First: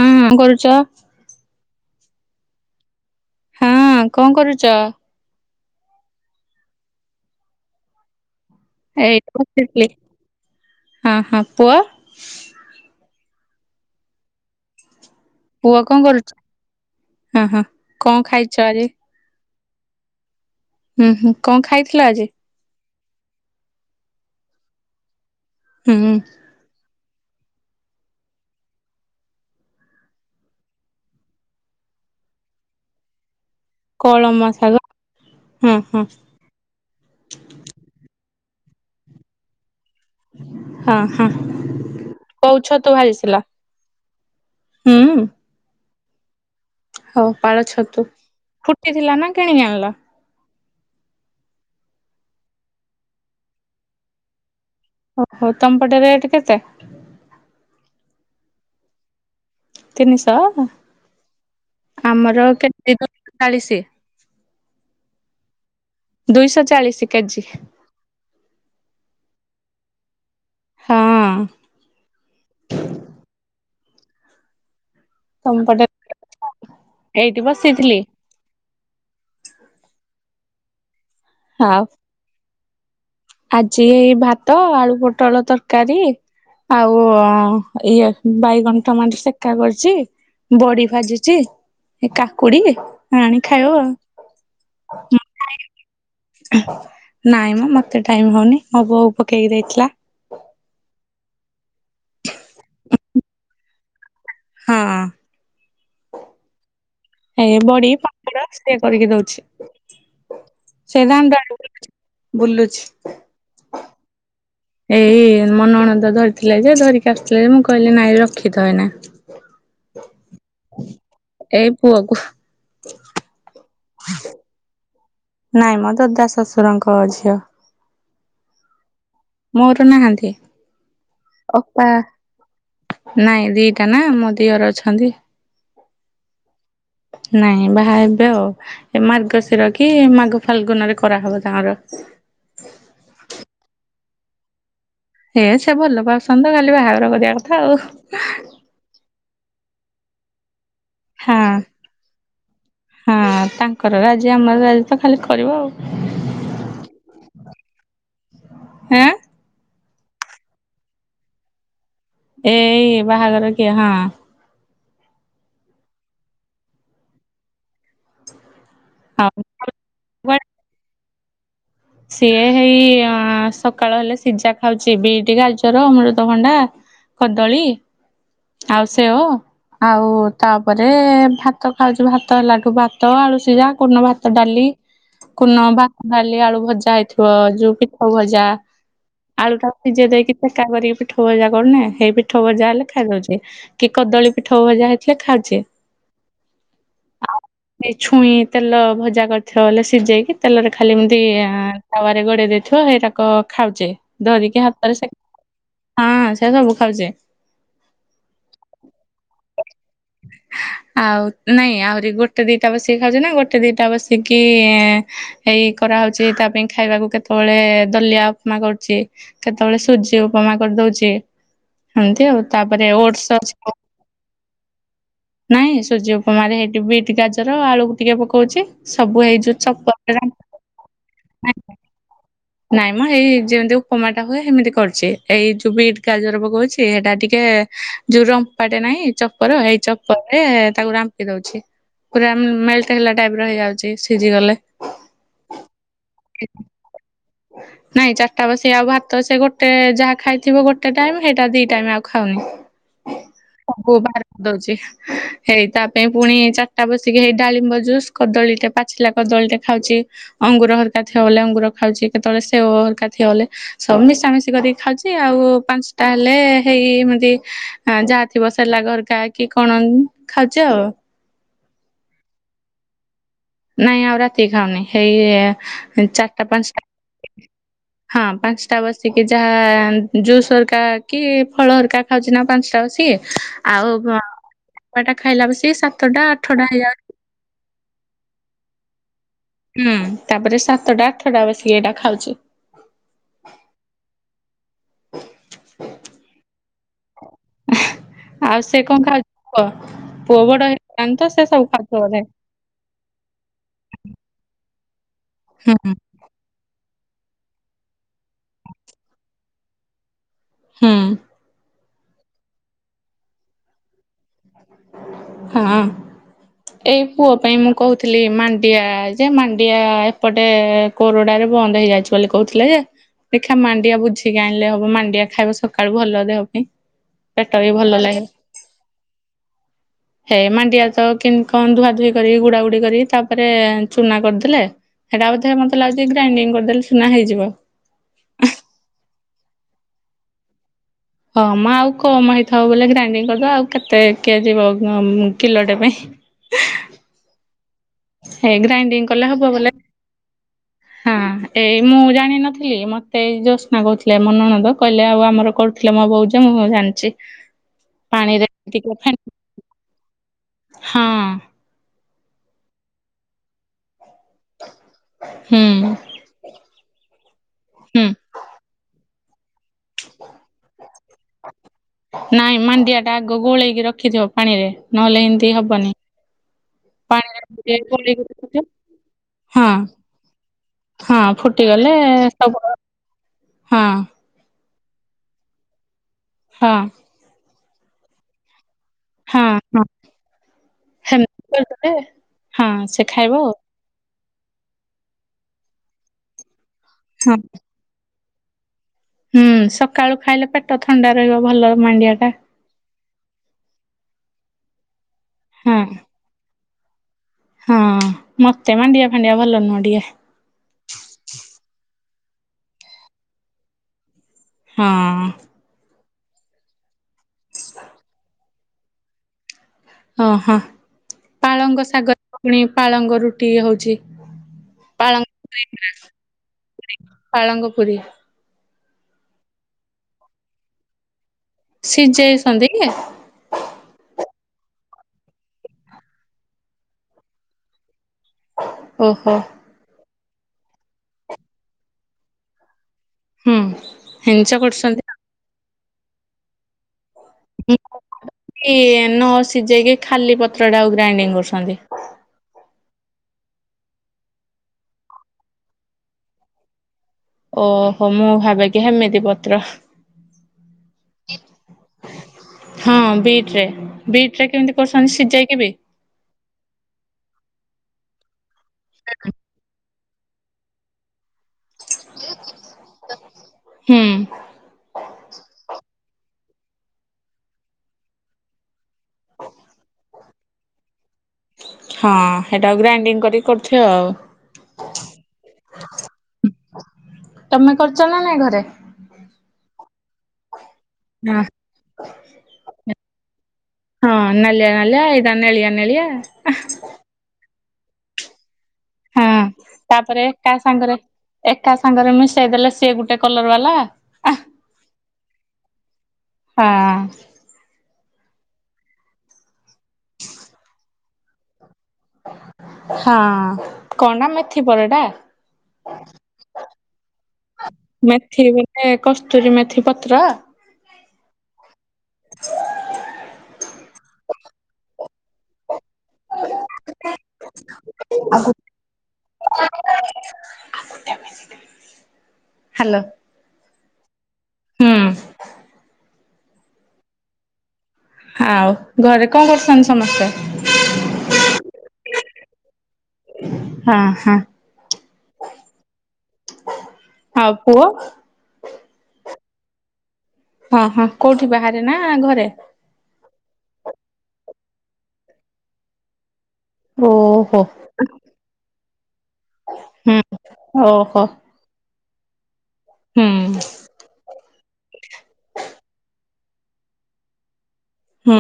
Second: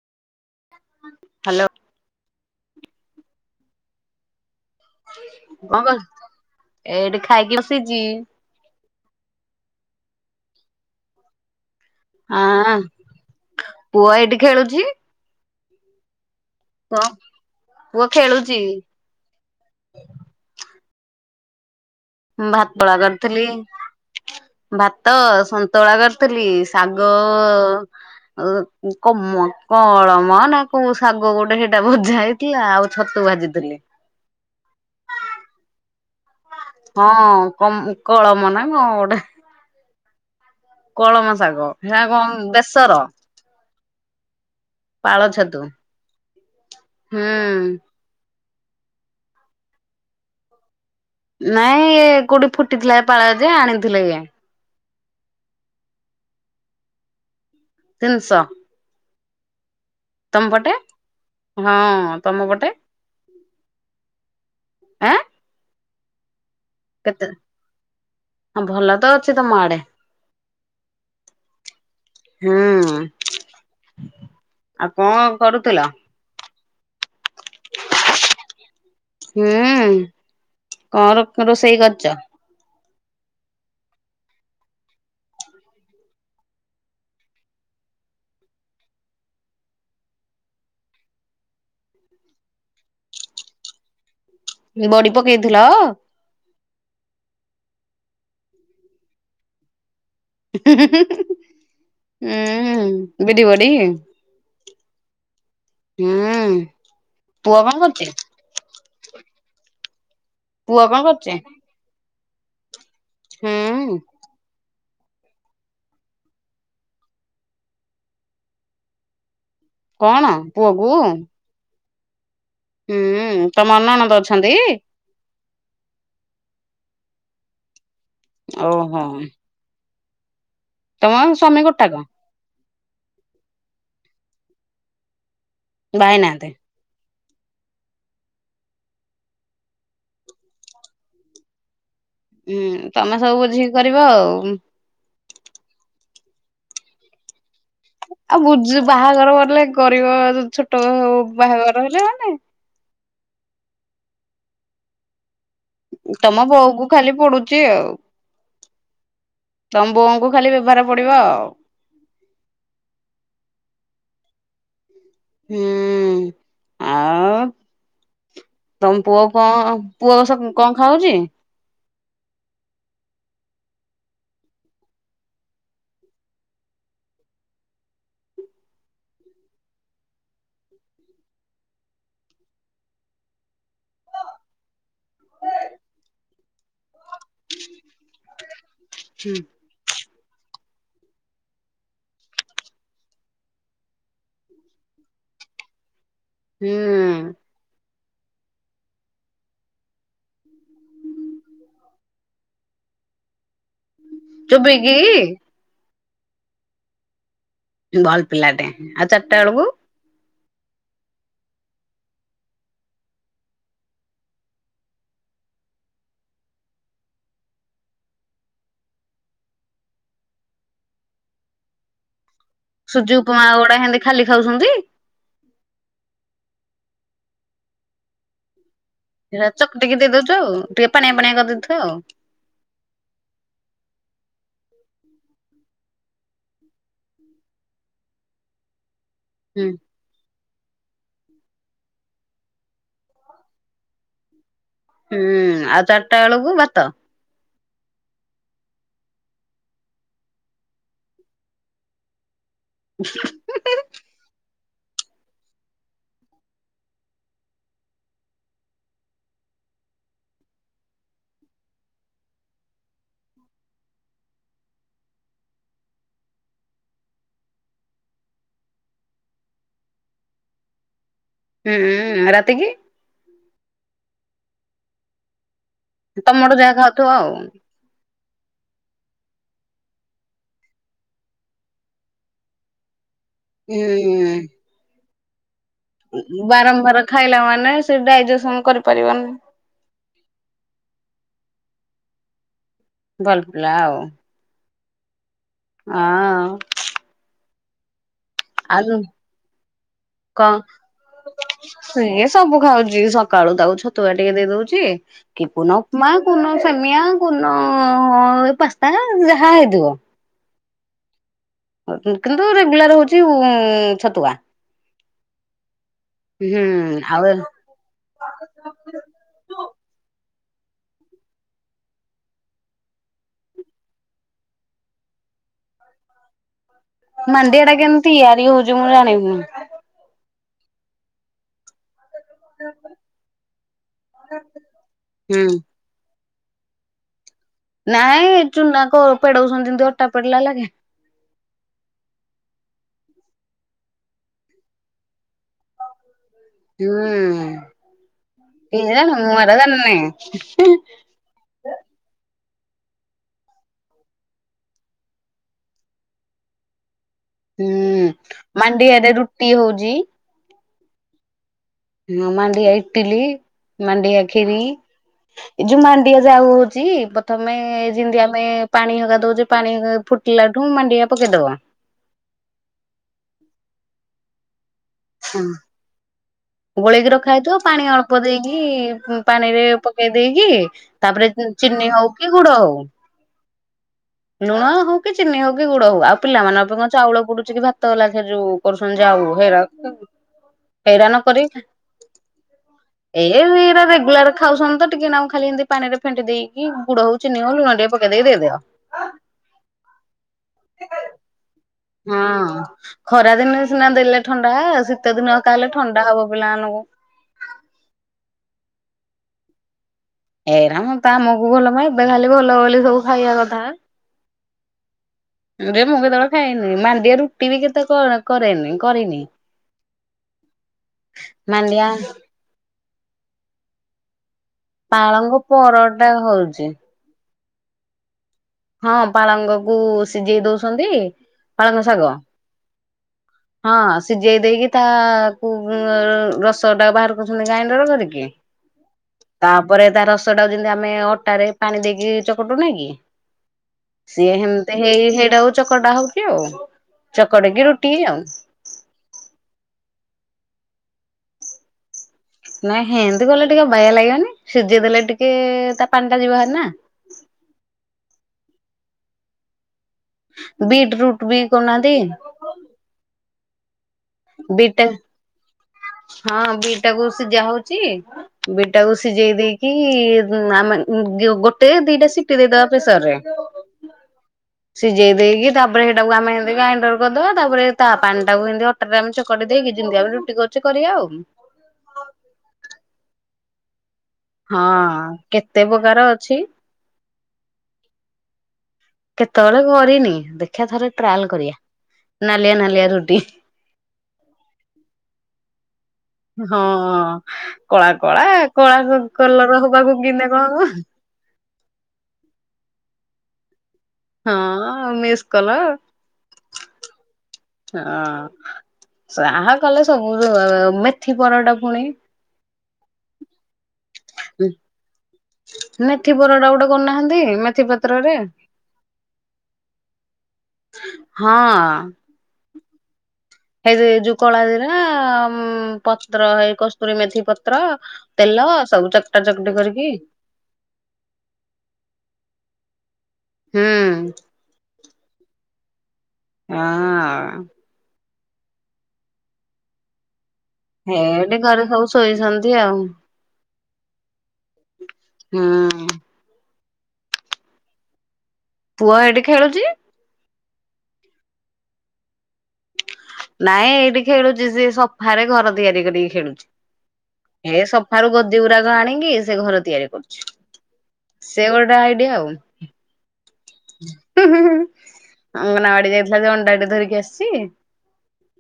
ହଁକଣ କରୁଛ? ହ୍ୟାଲୋ। ହୁଁ କଣ କରୁଛ? କଣ କ ଏଠି ଖାଇକି ବସିଛି। ଏଇ ବସିଥିଲ ହଁ ହଁ ପୁଅ। ହଁ ପୁଅ ଏଇଠି ଖେଳୁଛି। ପୁଅ କଣ କରୁଛ କଣ ହୁଁ ହୁଁ ପୁଅ କଣ ଖେଳୁଛି ଖାଇଛ ଆଜି? ହୁଁ ହୁଁ କଣ ଖାଇଥିଲ ଆଜି? ଭାତୋଳା କରିଥିଲି ଭାତ ସନ୍ତୁଳା ହୁଁ କରିଥିଲି। ଶାଗ ଅ କମ କଳମ ନା କୋଉ ଶାଗ ଗୋଟେ ହେଇଟା ଭଜା ହେଇ ଆଉ ଛତୁ ଭାଜିଥିଲି। କଳମ ଶାଗ ହୁଁ ହୁଁ। ହଁ କମ କଳମ ନା କଣ ଗୋଟେ। ହଁ ହଁ କଳମ ଶାଗ ହେରା କଣ କୋଉ ଛତୁ ବେସର। ଭାଜିଥିଲା? ହୁଁ ପାଳ ଛତୁ। ହଉ ହୁଁ ପାଳ ଛତୁ ଫୁଟିଥିଲା ନା କିଣିକି ଆଣିଲ? ନାଇଁ ଇ କୋଉଠି ଫୁଟିଥିଲା ପାଳ ଯେ ଆଣିଥିଲେ ଇଏ। ଓହୋ ତମପଟେ ରେଟ୍ କେତେ? ତିନିଶହ। ତିନିଶହ ତମ ପଟେ ହଁ ଆମର ତମ ପଟେ? କେଜି ଦୁଇଶହ ଚାଳିଶି। ଆଁ। ଦୁଇଶହ ଚାଳିଶ। କେତେ ହଁ ଭଲ ତ ଅଛି ତମ ଆଡେ। ହଁ ହୁଁ। ଆଉ କଣ ତମ ପଟେ କରୁଥିଲ? ଏଇଠି ବସିଥିଲି। ହୁଁ କଣ ଆଉ ରୋଷେଇ କରଛ? ଆଜି ଏଇ ଭାତ ଆଳୁ ପୋଟଳ ତରକାରୀ ଆଉ ଇଏ ବାଇଗଣ ଟମାଟ ସେକା କରଛି ବଡି ଭାଜିଛି ଏ କାକୁଡି ଆଣି ଖାଇବ ଆଉ। ବଡି ପକେଇଥିଲ? ନାଇଁମ ମତେ ଟାଇମ ହଉନି ମୋ ବୋଉକୁ ପକେଇକି ଦେଇଥିଲା। ହୁଁ ବିଡି ବଡି। ହଁ ଅଁ। ହୁଁ ଉଁ। ଏ ବଡି ପାମ୍ପଡ ସେ କରିକି ଦଉଛି ପୁଅ କଣ ସେ କରୁଛି? ଦାଣ୍ଡ ଆ ବୁଲୁଛି। ହୁଁ ଉଁ। ଏଇ ମନଣନ୍ଦ ଧରିଥିଲା ଯେ ଧରିକି ଆସିଥିଲା ଯେ ମୁଁ କହିଲି ନାଇଁ ରଖିିଥା ଏଇନା। କଣ ପୁଅକୁୁ? ଏଇ ପୁଅକୁୁ। ହୁଁ ତମର ନଣନ୍ଦ ଅଛନ୍ତି? ନାଇଁ ମୋ ଦଦା ଶଶୁରଙ୍କ ଝିଅ ଓହୋ। ମୋର ନାହାନ୍ତି ତମ ସ୍ୱାମୀ ଅପା ଗୋଟାକ ନାଇଁ ଦିଟା ନା ମୋ ଦିଅର ଅଛନ୍ତି। ବାହ ହେଇ ନାହାଁନ୍ତି। ନାଇଁ ବାହା ହେବେ ଆଉ ଏ ମାର୍ଗଶିର କି ମାଗ ଫାଲ୍ଗୁନରେ କରାହବ ତାଙ୍କର। ହୁଁ ତମେ ସବୁ ବୁଝିକି କରିବ ଆଉ। ହେ ସେ ଭଲ ପାଉଛନ୍ତି ଖାଲି ବାହାଘର କରିବାଆ କ ଆଉ ବୁ ବାହାଘର ବଲେ ଗରିବ ଛୋଟ ହଁ ବାହାଘର ହେଲେ ମାନେ ହଁ ତାଙ୍କର ରାଜି ଆମର ରାଜି ତ ଖାଲି କରିବ ଆଉ। ତମ ବୋଉ କୁ ଖାଲି ପଡୁଛି ଆଉ। ଆଁ ତମ ବୋଉ ଙ୍କୁ ଖାଲି ବ୍ୟବହାର ପଡିବ ଆଉ। ଏଇ ବାହାଘର କିଏ ହଁ। ହୁଁ ଆଉ ତମପୁଅ ହଉ। କଣ? ପୁଅ ସବୁ କଣ ଖାଉଛି? ସିଏ ହେଇ ସକାଳ ହେଲେ ସିଝା ଖାଉଛି ବିଟି ଗାଜର ଅମୃତଭଣ୍ଡା କଦଳୀ ଆଉ ସେଓ ଆଉ ତାପରେ ଭାତ ଖାଉଛୁ ଭାତ ହେଲାଠୁ ଭାତ ଆଳୁ ସିଯା କୂନ ଭାତ ଡାଲି। କୁନ ବା ବାଲି ଆଳୁ ଭଜା ହେଇଥିବ ଯୋଉ ପଠ ଭଜା ହୁଁ ଆଳୁ ସିଜେ ଦେଇକି ଚେକା କରିକି ପିଠ ଭଜା କରୁନେ ସେଇ ପିଠ ଭଜା ହେଲେ ଖାଇଦାଉଛି। କି କଦଳୀ ପିଠା ଭଜା ହେଇଥିଲା ଖାଉଛି। ହୁଁ। ଛୁଇଁ ତେଲ ଭଜା କରିଥିବ ହେଲେ ସିଝେଇକି ତେଲରେ ଖାଲି ଏମିତି ତାୱରେ ଗୋଡେଇ ଦେଇଥିବ। ସେଇଟାକ ଖାଉଛେ ଧରିକି ଚୋବେଇକି ହାତରେ ହଁ ସେ ସବୁ ଖାଉଛି। ଭଲ ପିଲାଟେ ଆଉ ଚାରିଟା ବେଳକୁ? [inaudible] ଆଉ ନାଇଁ ଆହୁରି ଗୋଟେ ଦିଟା ବସିକି ଖାଉଛନା ଗୋଟେ ଦିଟା ବସିକି ଏଇ କରାହଉଛି ତା ପାଇଁ ଖାଇବାକୁ। କେତେବେଳେ ଦଲିଆଉପମା କରୁଛି। କେତେବେଳେ ସୁଜି ଉପମା କରିଦଉଛି। ଏମତି ଆଉ ତାପରେ ସୁଜି ଓଟ୍ସ ଉପମା ଗୁଡା ହେନ୍ତି ଖାଲି ଖାଉଛନ୍ତି? ନାଇଁ ସୁଜି ଉପମାରେ ହେଇଠି ବିଟ୍ ଗାଜର ଆଳୁକୁ ଟିକେ ପକଉଛି। ଏହା ଚକୁଟିକି ଦେଇଦଉଛ ଆଉ। ଟିକେ ପାଣିଆ ପାଣିଆ କରିଦଉଥିବ ଆଉ। ନାଇଁ ମ ଏଇ ଯେମିତି ଉପମାଟା ହୁଏ ସେମିତି କରୁଛି। ଏଇ ଯୋଉ ବିଟ ଗାଜର ପକଉଛି ସେଇଟା ଟିକେ ଯୋଉ ରମ୍ପାଟେ ନାହିଁ ଚପର ହୁଁ ଚପର ରେ ତାକୁ ରାମ୍ପି ଦଉଛି। ପୁରା ମେଲଟ ହେଲା ଟାଇପ ହେଇଯାଉଛି ସିଝି ଗଲେ। ହୁଁ ଆଉ ଚାରିଟା ବେଳକୁ ଭାତ? ନାଇଁ ଚାରିଟା ବେଳେ ଆଉ ଭାତ ସେ ଗୋଟେ ଯାହା ଖାଇଥିବ ଗୋଟେ ଟାଇମ ସେଇଟା ଦି ଟାଇମ ଆଉ ଖାଉନି। [unintelligible] ସବୁ ବାହାର କରି ଦଉଛି। ହେଇ ତା ପାଇଁ ପୁଣି ଚାରିଟା ବସିକି ହେଇ ଡାମ୍ବ ଜୁସ କଦଳୀଟେ ପାଚିଲା କଦଳୀଟେ ଖାଉଛି। ଅଙ୍ଗୁର ହରିକା ଥିବାବେଲେ ଅଙ୍ଗୁର ଖାଉଛି। କେତେବେଳେ ସେଓ ହରିକା ଥିବାବେଲେ ସବୁ ମିଶାମିଶି କରିକି ଖାଉଛି। ଆଉ ପାଞ୍ଚଟା ହେଲେ ହେଇ ଏମିତି ହଁ ଯାହା ଥିବ ସେରେଲାକ ଘରକା କି କଣ ଖାଉଛି ଆଉ। ହୁଁ, ରାତିକି? ନାଇଁ ଆଉ ରାତିକି ଖାଉନି, ହେଇ ଚାରିଟା ତମଠୁ ଯାହା ପାଞ୍ଚଟା ଖାଉଥିବ ଆଉ। ହଁ ପାଞ୍ଚଟା ବସିକି ଯାହା ଜୁସ୍ ହରିକା କି ଫଳ ହରିକା ଖାଉଛି ନା ପାଞ୍ଚଟା [unintelligible] ଆଉ ହୁଁ ଟା ଖାଇଲା [unintelligible] ସା ବାରମ୍ବାର ଖାଇଲା ମାନେ ସେ ଡାଇଜେସନ୍ କରିପାରିବନି। ହୁଁ ତାପରେ ସାତଟା ଆଠଟା ବସିକି ଏଇଟା ଖାଉଚି। ଭଲ୍ ପିଲା ଆଉ। ହଁ। [unintelligible] ଆଉ ସେ ଆଲୁ କଣ [unintelligible] କୁହ, ପୁଅ କଣ ବଡ ହେଇଗଲାଣି ତ ସେ ସବୁ ଖାଉଥିବ ସିଏ ବୋଧେ? ସବୁ ଖାଉଚି, ସକାଳୁ ତାକୁ ଛତୁଆ ଟିକେ ଦେଇ ଦଉଚି କି କୋଉନ ହୁଁ ଉପମା କୋଉନ ସେମିଆଁ କୋଉନ ପାସ୍ତା ଯାହା ହେଇଥିବ ହୁଁ। କିନ୍ତୁ ରେଗୁଲାର୍ ହଉଚି ଉଁ ଛତୁଆ। ହଁ, ହୁଁ ଏଇ ଆଉ ପୁଅ ପାଇଁ ମୁଁ କହୁଥିଲି ମାଣ୍ଡିଆ ଯେ ମାଣ୍ଡିଆ ଏପଟେ କୋରଡାରେ ବନ୍ଦ ହେଇଯାଇଚି ବୋଲି କହୁଥିଲେ ଯେ। ଦେଖା ମାଣ୍ଡିଆ ବୁଝିକି ଆଣିଲେ ହବ, ମାଣ୍ଡିଆ ଖାଇବ ସକାଳୁ ଭଲ ଦେହ ପାଇଁ। ପେଟ ବି ମଣ୍ଡଆଟା ଭଲ କମ୍ତି ଲାଗେ ତିଆରି ହଉଚି, ମୁଁ ଜାଣିନି। ହେ ମାଣ୍ଡିଆ ତ କିନ୍ କଣ ଧୁଆ ଧୁଇ କରି ଗୁଡା ଗୁଡି କରି ତାପରେ ଚୁନା କରିଦେଲେ, ସେଟା ହୁଁ ବୋଧେ [unintelligible] [unintelligible] ଲାଗୁଚି ଗ୍ରାଇଣ୍ଡିଙ୍ଗ କରିଦେଲେ [unintelligible] ହେଇଯିବ। ନାଇଁ ଚୁନା କ ପେଡଉଚନ୍ତି, ଯେମ୍ତି ଅଟା ପେଡିଲା ଲାଗେ। ହଁ ମ ଆଉ କମ୍ ହେଇଥାଉ ବୋଲେକେ ଗ୍ରାଇଣ୍ଡିଙ୍ଗ କରିଦବା, ଆଉ କେତେ କିଏ ଯିବ କିଲଟେ ପାଇଁ। [inaudible] ହୁଁ [unintelligible] ହେଇ ଗ୍ରାଇଣ୍ଡିଙ୍ଗ କଲେ ମୁଁ ହବ ବୋଲେ [unintelligible] ଜାଣିନି। ହଁ ଏଇ ମୁଁ ଜାଣିନଥିଲି ମତେ ଏଇ ଜୋସ୍ନା କହୁଥିଲେ ମୋ ନଣଦ, କହିଲେ ଆଉ ଆମର [unintelligible] [unintelligible] ମୋ [unintelligible] ମୁଁ ସବୁ ଜାଣିଚି। ହୁଁ, ମାଣ୍ଡିଆ ରେ ରୁଟି ହଉଚି। ହଁ। ହଁ ମାଣ୍ଡିଆ ଇଟିଲି, ମାଣ୍ଡିଆ କ୍ଷୀରି ହୁଁ ଏଯୋଉ ମାଣ୍ଡିଆ ଯାଉ ହଉଚି ପ୍ରଥମେ ହୁଁ ଯେମ୍ତି ଆମେ ପାଣି [unintelligible] ଦଉଚେ ପାଣି ଫୁଟିଲାଠୁ ମାଣ୍ଡିଆ ପକେଇ ଦେବ। ନାଇଁ ମାଣ୍ଡିଆଟା ଆଗ ଗୋଳେଇକି ରଖିଥିବ ପାଣିରେ ନହେଲେ ଏନ୍ତି ହବନି। ଗୋଳେଇକି ରଖା ପାଣିରେ ହେଇଥିବ, ଟିକେ ପାଣି ଅଳ୍ପ ଗୋଳେଇକି ରଖିଥିବ ଦେଇକି ପାଣିରେ ହଁ ପକେଇ ଦେଇକି ହଁ, ତାପରେ ଚିନି ଫୁଟିଗଲେ ହଉ କି ଗୁଡ ହଉ [unintelligible] ହଁ। ଲୁଣ ହଉ କି ଚିନି ହଉ କି ଗୁଡ ହଉ ଆଉ ହଁ ପିଲାମାନଙ୍କ ଚାଉଳ ପଡୁଚି କି ଭାତ ଗଲା ସେ ଯୋଉ କରୁଚନ୍ତି ଯାଉ, ହେରା ହଁ ହେରା ନ ସେମିତି କରି [unintelligible] କରିଦେଲେ ହଁ ସେ ଖାଇବ ଆଉ [unintelligible] ରେଗୁଲାର୍ ଖାଉଚନ୍ତି ତ ଟିକେ ନାଗୁ ଖାଲି ଏନ୍ତି ପାଣିରେ ଫେନ୍ଟି ଦେଇକି ଗୁଡ ହଉ ହଁ ଚିନି ହଉ ଲୁଣ ଟିକେ ପକେଇ ଦେଇକି ଦେଇ ଦିଅ। ହୁଁ ସକାଳୁ ଖାଇଲେ ପେଟ ଥଣ୍ଡା ରହିବ ଭଲ ମାଣ୍ଡିଆ ଟା। ହଁ ଖରା ଦିନ ସିନା ଦେଲେ ଥଣ୍ଡା, ଶୀତ ଦିନ ହେକା ହେଲେ ହଁ ଥଣ୍ଡା ହବ ପିଲାମାନଙ୍କୁ। ହଁ, ମତେ ମାଣ୍ଡିଆ ଫାଣ୍ଡିଆ ଭଲ ନୁହଁ ଟିକେ। ଏଇରା ତ ଆମକୁ ଭଲ ପାଇଁ ଏବେ ଖାଲି ଭଲ ବୋଲି ସବୁ ଖାଇବା କଥା। ହଁ। ଯେ ମୁଁ କେତେବେଳେ ଖାଇନି ମାଣ୍ଡିଆ ରୁଟି ବି କେତେ କଣ କରେନି କରିନି ହଁ ହଁ ପାଳଙ୍ଗ ମାଣ୍ଡିଆ ଶାଗରରେ ପୁଣି ପାଳଙ୍ଗ ରୁଟି ହଉଛି। ପାଳଙ୍ଗ ପୁରୀ ଗୁରା ପରଟା ହଉଛି ପୁରୀ ପାଳଙ୍ଗ ପୁରୀ। ହଁ ପାଳଙ୍ଗ କୁ ସିଝେଇ ଦଉଛନ୍ତି ପାଳଙ୍ଗ ଶାଗ ସିଝେଇଛନ୍ତି କି ହଁ ସିଝେଇ ଦେଇକି ତା କୁ ରସ ଟା ବାହାର କରୁଛନ୍ତି ଗ୍ରାଇଣ୍ଡର କରିକି। ଓହୋ। ତାପରେ ତା ରସଟାକୁ ଯେମିତି ଆମେ ଅଟାରେ ପାଣି ଦେଇକି ଚକଟୁନେକି ହୁଁ ସିଏ ହେଞ୍ଚ ହେମିତି କରୁଛନ୍ତି ହେଇ ହେଇଟା ଚକଟା ହଉଛି ଆଉ ଚକଟି କିି ରୁଟି ଆଉ ଏଇ ନ ସିଝେଇକି ଖାଲି ପତ୍ର ଟା କୁ ଗ୍ରାଇଣ୍ଡିଙ୍ଗ କରୁଛନ୍ତି। ନାଇଁ ହେଇଁତି କଲେ ଟିକେ ଅବାଗିୟା ଲାଗିବନି ସିଝେଇ ଦେଲେ ଟିକେ ତା ପାଣି ଟା ଯିବ ବହାରି ନା। ଓହୋ ମୁଁ ଭାବେକି ହେମିତି ପତ୍ର ବିଟ୍ ରୁଟ୍ ବି କରୁନାହାନ୍ତି କି? ହଁ ବିଟ୍ ରେ ବିଟ୍ ରେ କେମିତି କରୁଛନ୍ତି ସିଯେଇକି ବି। ହଁ ବିଟ୍ ଟାକୁ ସିଯାହଉଚି ବିଟ୍ ଟାକୁ ସିଝେଇ ଦେଇକି କି ମା ମାନେ ଗୋଟେ ଦିଇଟା ସିଟି ଦେଇଦବା ପେସରରେ। ହୁଁ ସିଝେଇ ଦେଇକି ତାପରେ ହେଇଟାକୁ ଆମେ ହେମିତ ଗ୍ରାଇଣ୍ଡର କରିଦବା ତାପରେ ତା ପାଣି ଟାକୁ ଏମିତି ଅଟ୍ ତାପରେ ଅଟା ଚକଡି ଦେଇକି ଯେମିତି ଆମେ ରୁଟି କରୁଛେ କରିବା ଆଉ ହଁ ହେଟା କୁ ଗ୍ରାଇଣ୍ଡିଙ୍ଗ କରିକି କରିୁଥିବ ଆଉ ହଁ କେତେ ପ୍ରକାର ଅଛି ତମେ କରୁଛ ନା ନାଇଁ ଘରେ। କେତେବେଳେ କରିନି ଦେଖିବା ଥରେ ଟ୍ରାଏଲ ହଁ କରିବା ନାଲିଆ ନାଲିଆ ରୁଟି ଇହଁ ହଁ ନାଲିଆ ନାଲିଆ ଏଇଟା ନେଳିଆ ନେଳିଆ ଅହଁ ହଁ କଳା କଳା କଳା ହଁ କଲର ହେବାକୁ କୁ ତାପରେ ଗିନେ କଣ ଏକା ଉଁ ହୁଁ ସାଙ୍ଗରେ ଏକା ସାଙ୍ଗରେ ମିଶେଇଦେଲେ ସିଏ ଗୋଟେ କଲର ବାଲା ହଁ ଆଉ ମିସ୍ କଲ ହଁ ହଁ ଯାହା କଲେ ସବୁ ରୁ ମେଥି ପରଟା ପୁଣି ହଁ କଣ ଟା ମେଥିପରଟା ମେଥି ପରଟା ଗୋଟେ କରୁନାହାନ୍ତି ମେଥି ପତ୍ରରେ ମେଥି ବୋଲେ କସ୍ତୁରୀ ମେଥି ପତ୍ର ହଁ [inaudible] ହେଇ ଯୋଉ କଲା ଜିରା ଉଁ ପତ୍ର ଏଇ କସ୍ତୁରୀ ମେଥି ପତ୍ର ତେଲ ସବୁ ଚକଟା ଚକଟି କରିକି। ହ୍ୟାଲୋ। ହୁଁ। ହୁଁ। ହଁ ଆଉ ଘରେ କଣ କରୁଛନ୍ତି ସମସ୍ତେ। ହେଇଟି ଘରେ ସବୁ ଶୋଇଛନ୍ତି ଆଉ। ହଁ ହଁ। ଉଁ। ଆଉ ପୁଅ। ପୁଅ ହେଟି ଖେଳୁଛି। ହଁ ହଁ କୋଉଠି ବାହାରେ ନା ଘରେ। ନାଇଁ ଏଇଠି ଖେଳୁଛି ସେ ସଫାରେ ଘର ତିଆରି କରିକି ଖେଳୁଛି ଓହୋ। ଏ ସ। ଠାରୁ ଗଦି ଗୁଡାକ ଆଣିକି ସେ ଘର ତିଆରି କରୁଛି। ହୁଁ ଓହୋ ସେ ଗୋଟେ ଆଇଡିଆ ଆଉ। ହଁ ହୁଁ ଅଙ୍ଗନବାଡି ଯାଇଥିଲା ଯେ ଅଣ୍ଡାଟେ ଧରିକି ଆସିଛି। ହୁଁ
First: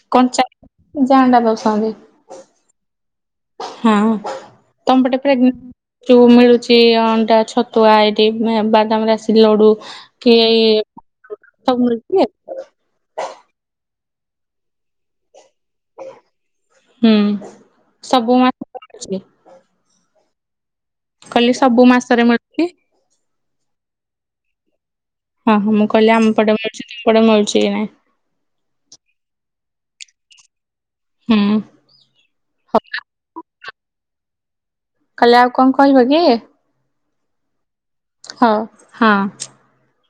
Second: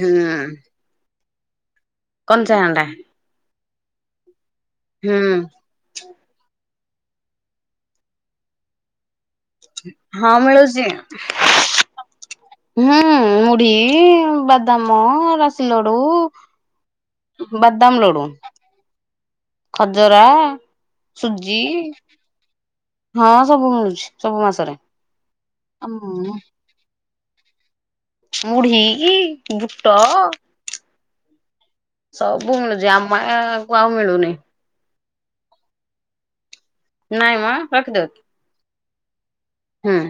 ହୁଁ କଞ୍ଚା ସିଝା ଅଣ୍ଡା ଦଉଛନ୍ତି? କଞ୍ଚା ଅଣ୍ଡା। ହଁ ହୁଁ ତମପଟେ ପ୍ରେଗଣ୍ଟ କିଉ ମିଳୁଛି ଅଣ୍ଡା ଛତୁଆ ଏଇଠି ବାଦାମ ରାସି ଲଡୁ ହଁ କି ଏଇ ମିଳୁଛି। ସବୁ ମିଳଛି ଆଉ। ହୁଁ, ମୁଢି, ବାଦାମ ରସ ଲୋଡୁ, ବଦାମ ଲୋଡୁ। ି [unintelligible] ଖଜରା, କହିଲି ସୁଜି ସବୁ ମାସରେ ମିଳୁଛି? ହଁ ସବୁ ମିଳୁଛି। ସବୁ ମାସରେ। ହଁ ହଁ ମୁଁ କହିଲି ଆମପଟେ ମିଳୁଛି। ସେ ପଟେ ମିଳୁଛି କି ନାଇଁ। ମୁଢି, ବୁଟ ହୁଁ ସବୁ ମିଳୁଛି ଆମା ଆକୁ ଆଉ ମିଳୁନି। କାଲି ଆଉ କଣ କହିବ କି? ନାଇଁ ମ ରଖିଦେଉଚି। ହଉ ହାଁ। ହୁଁ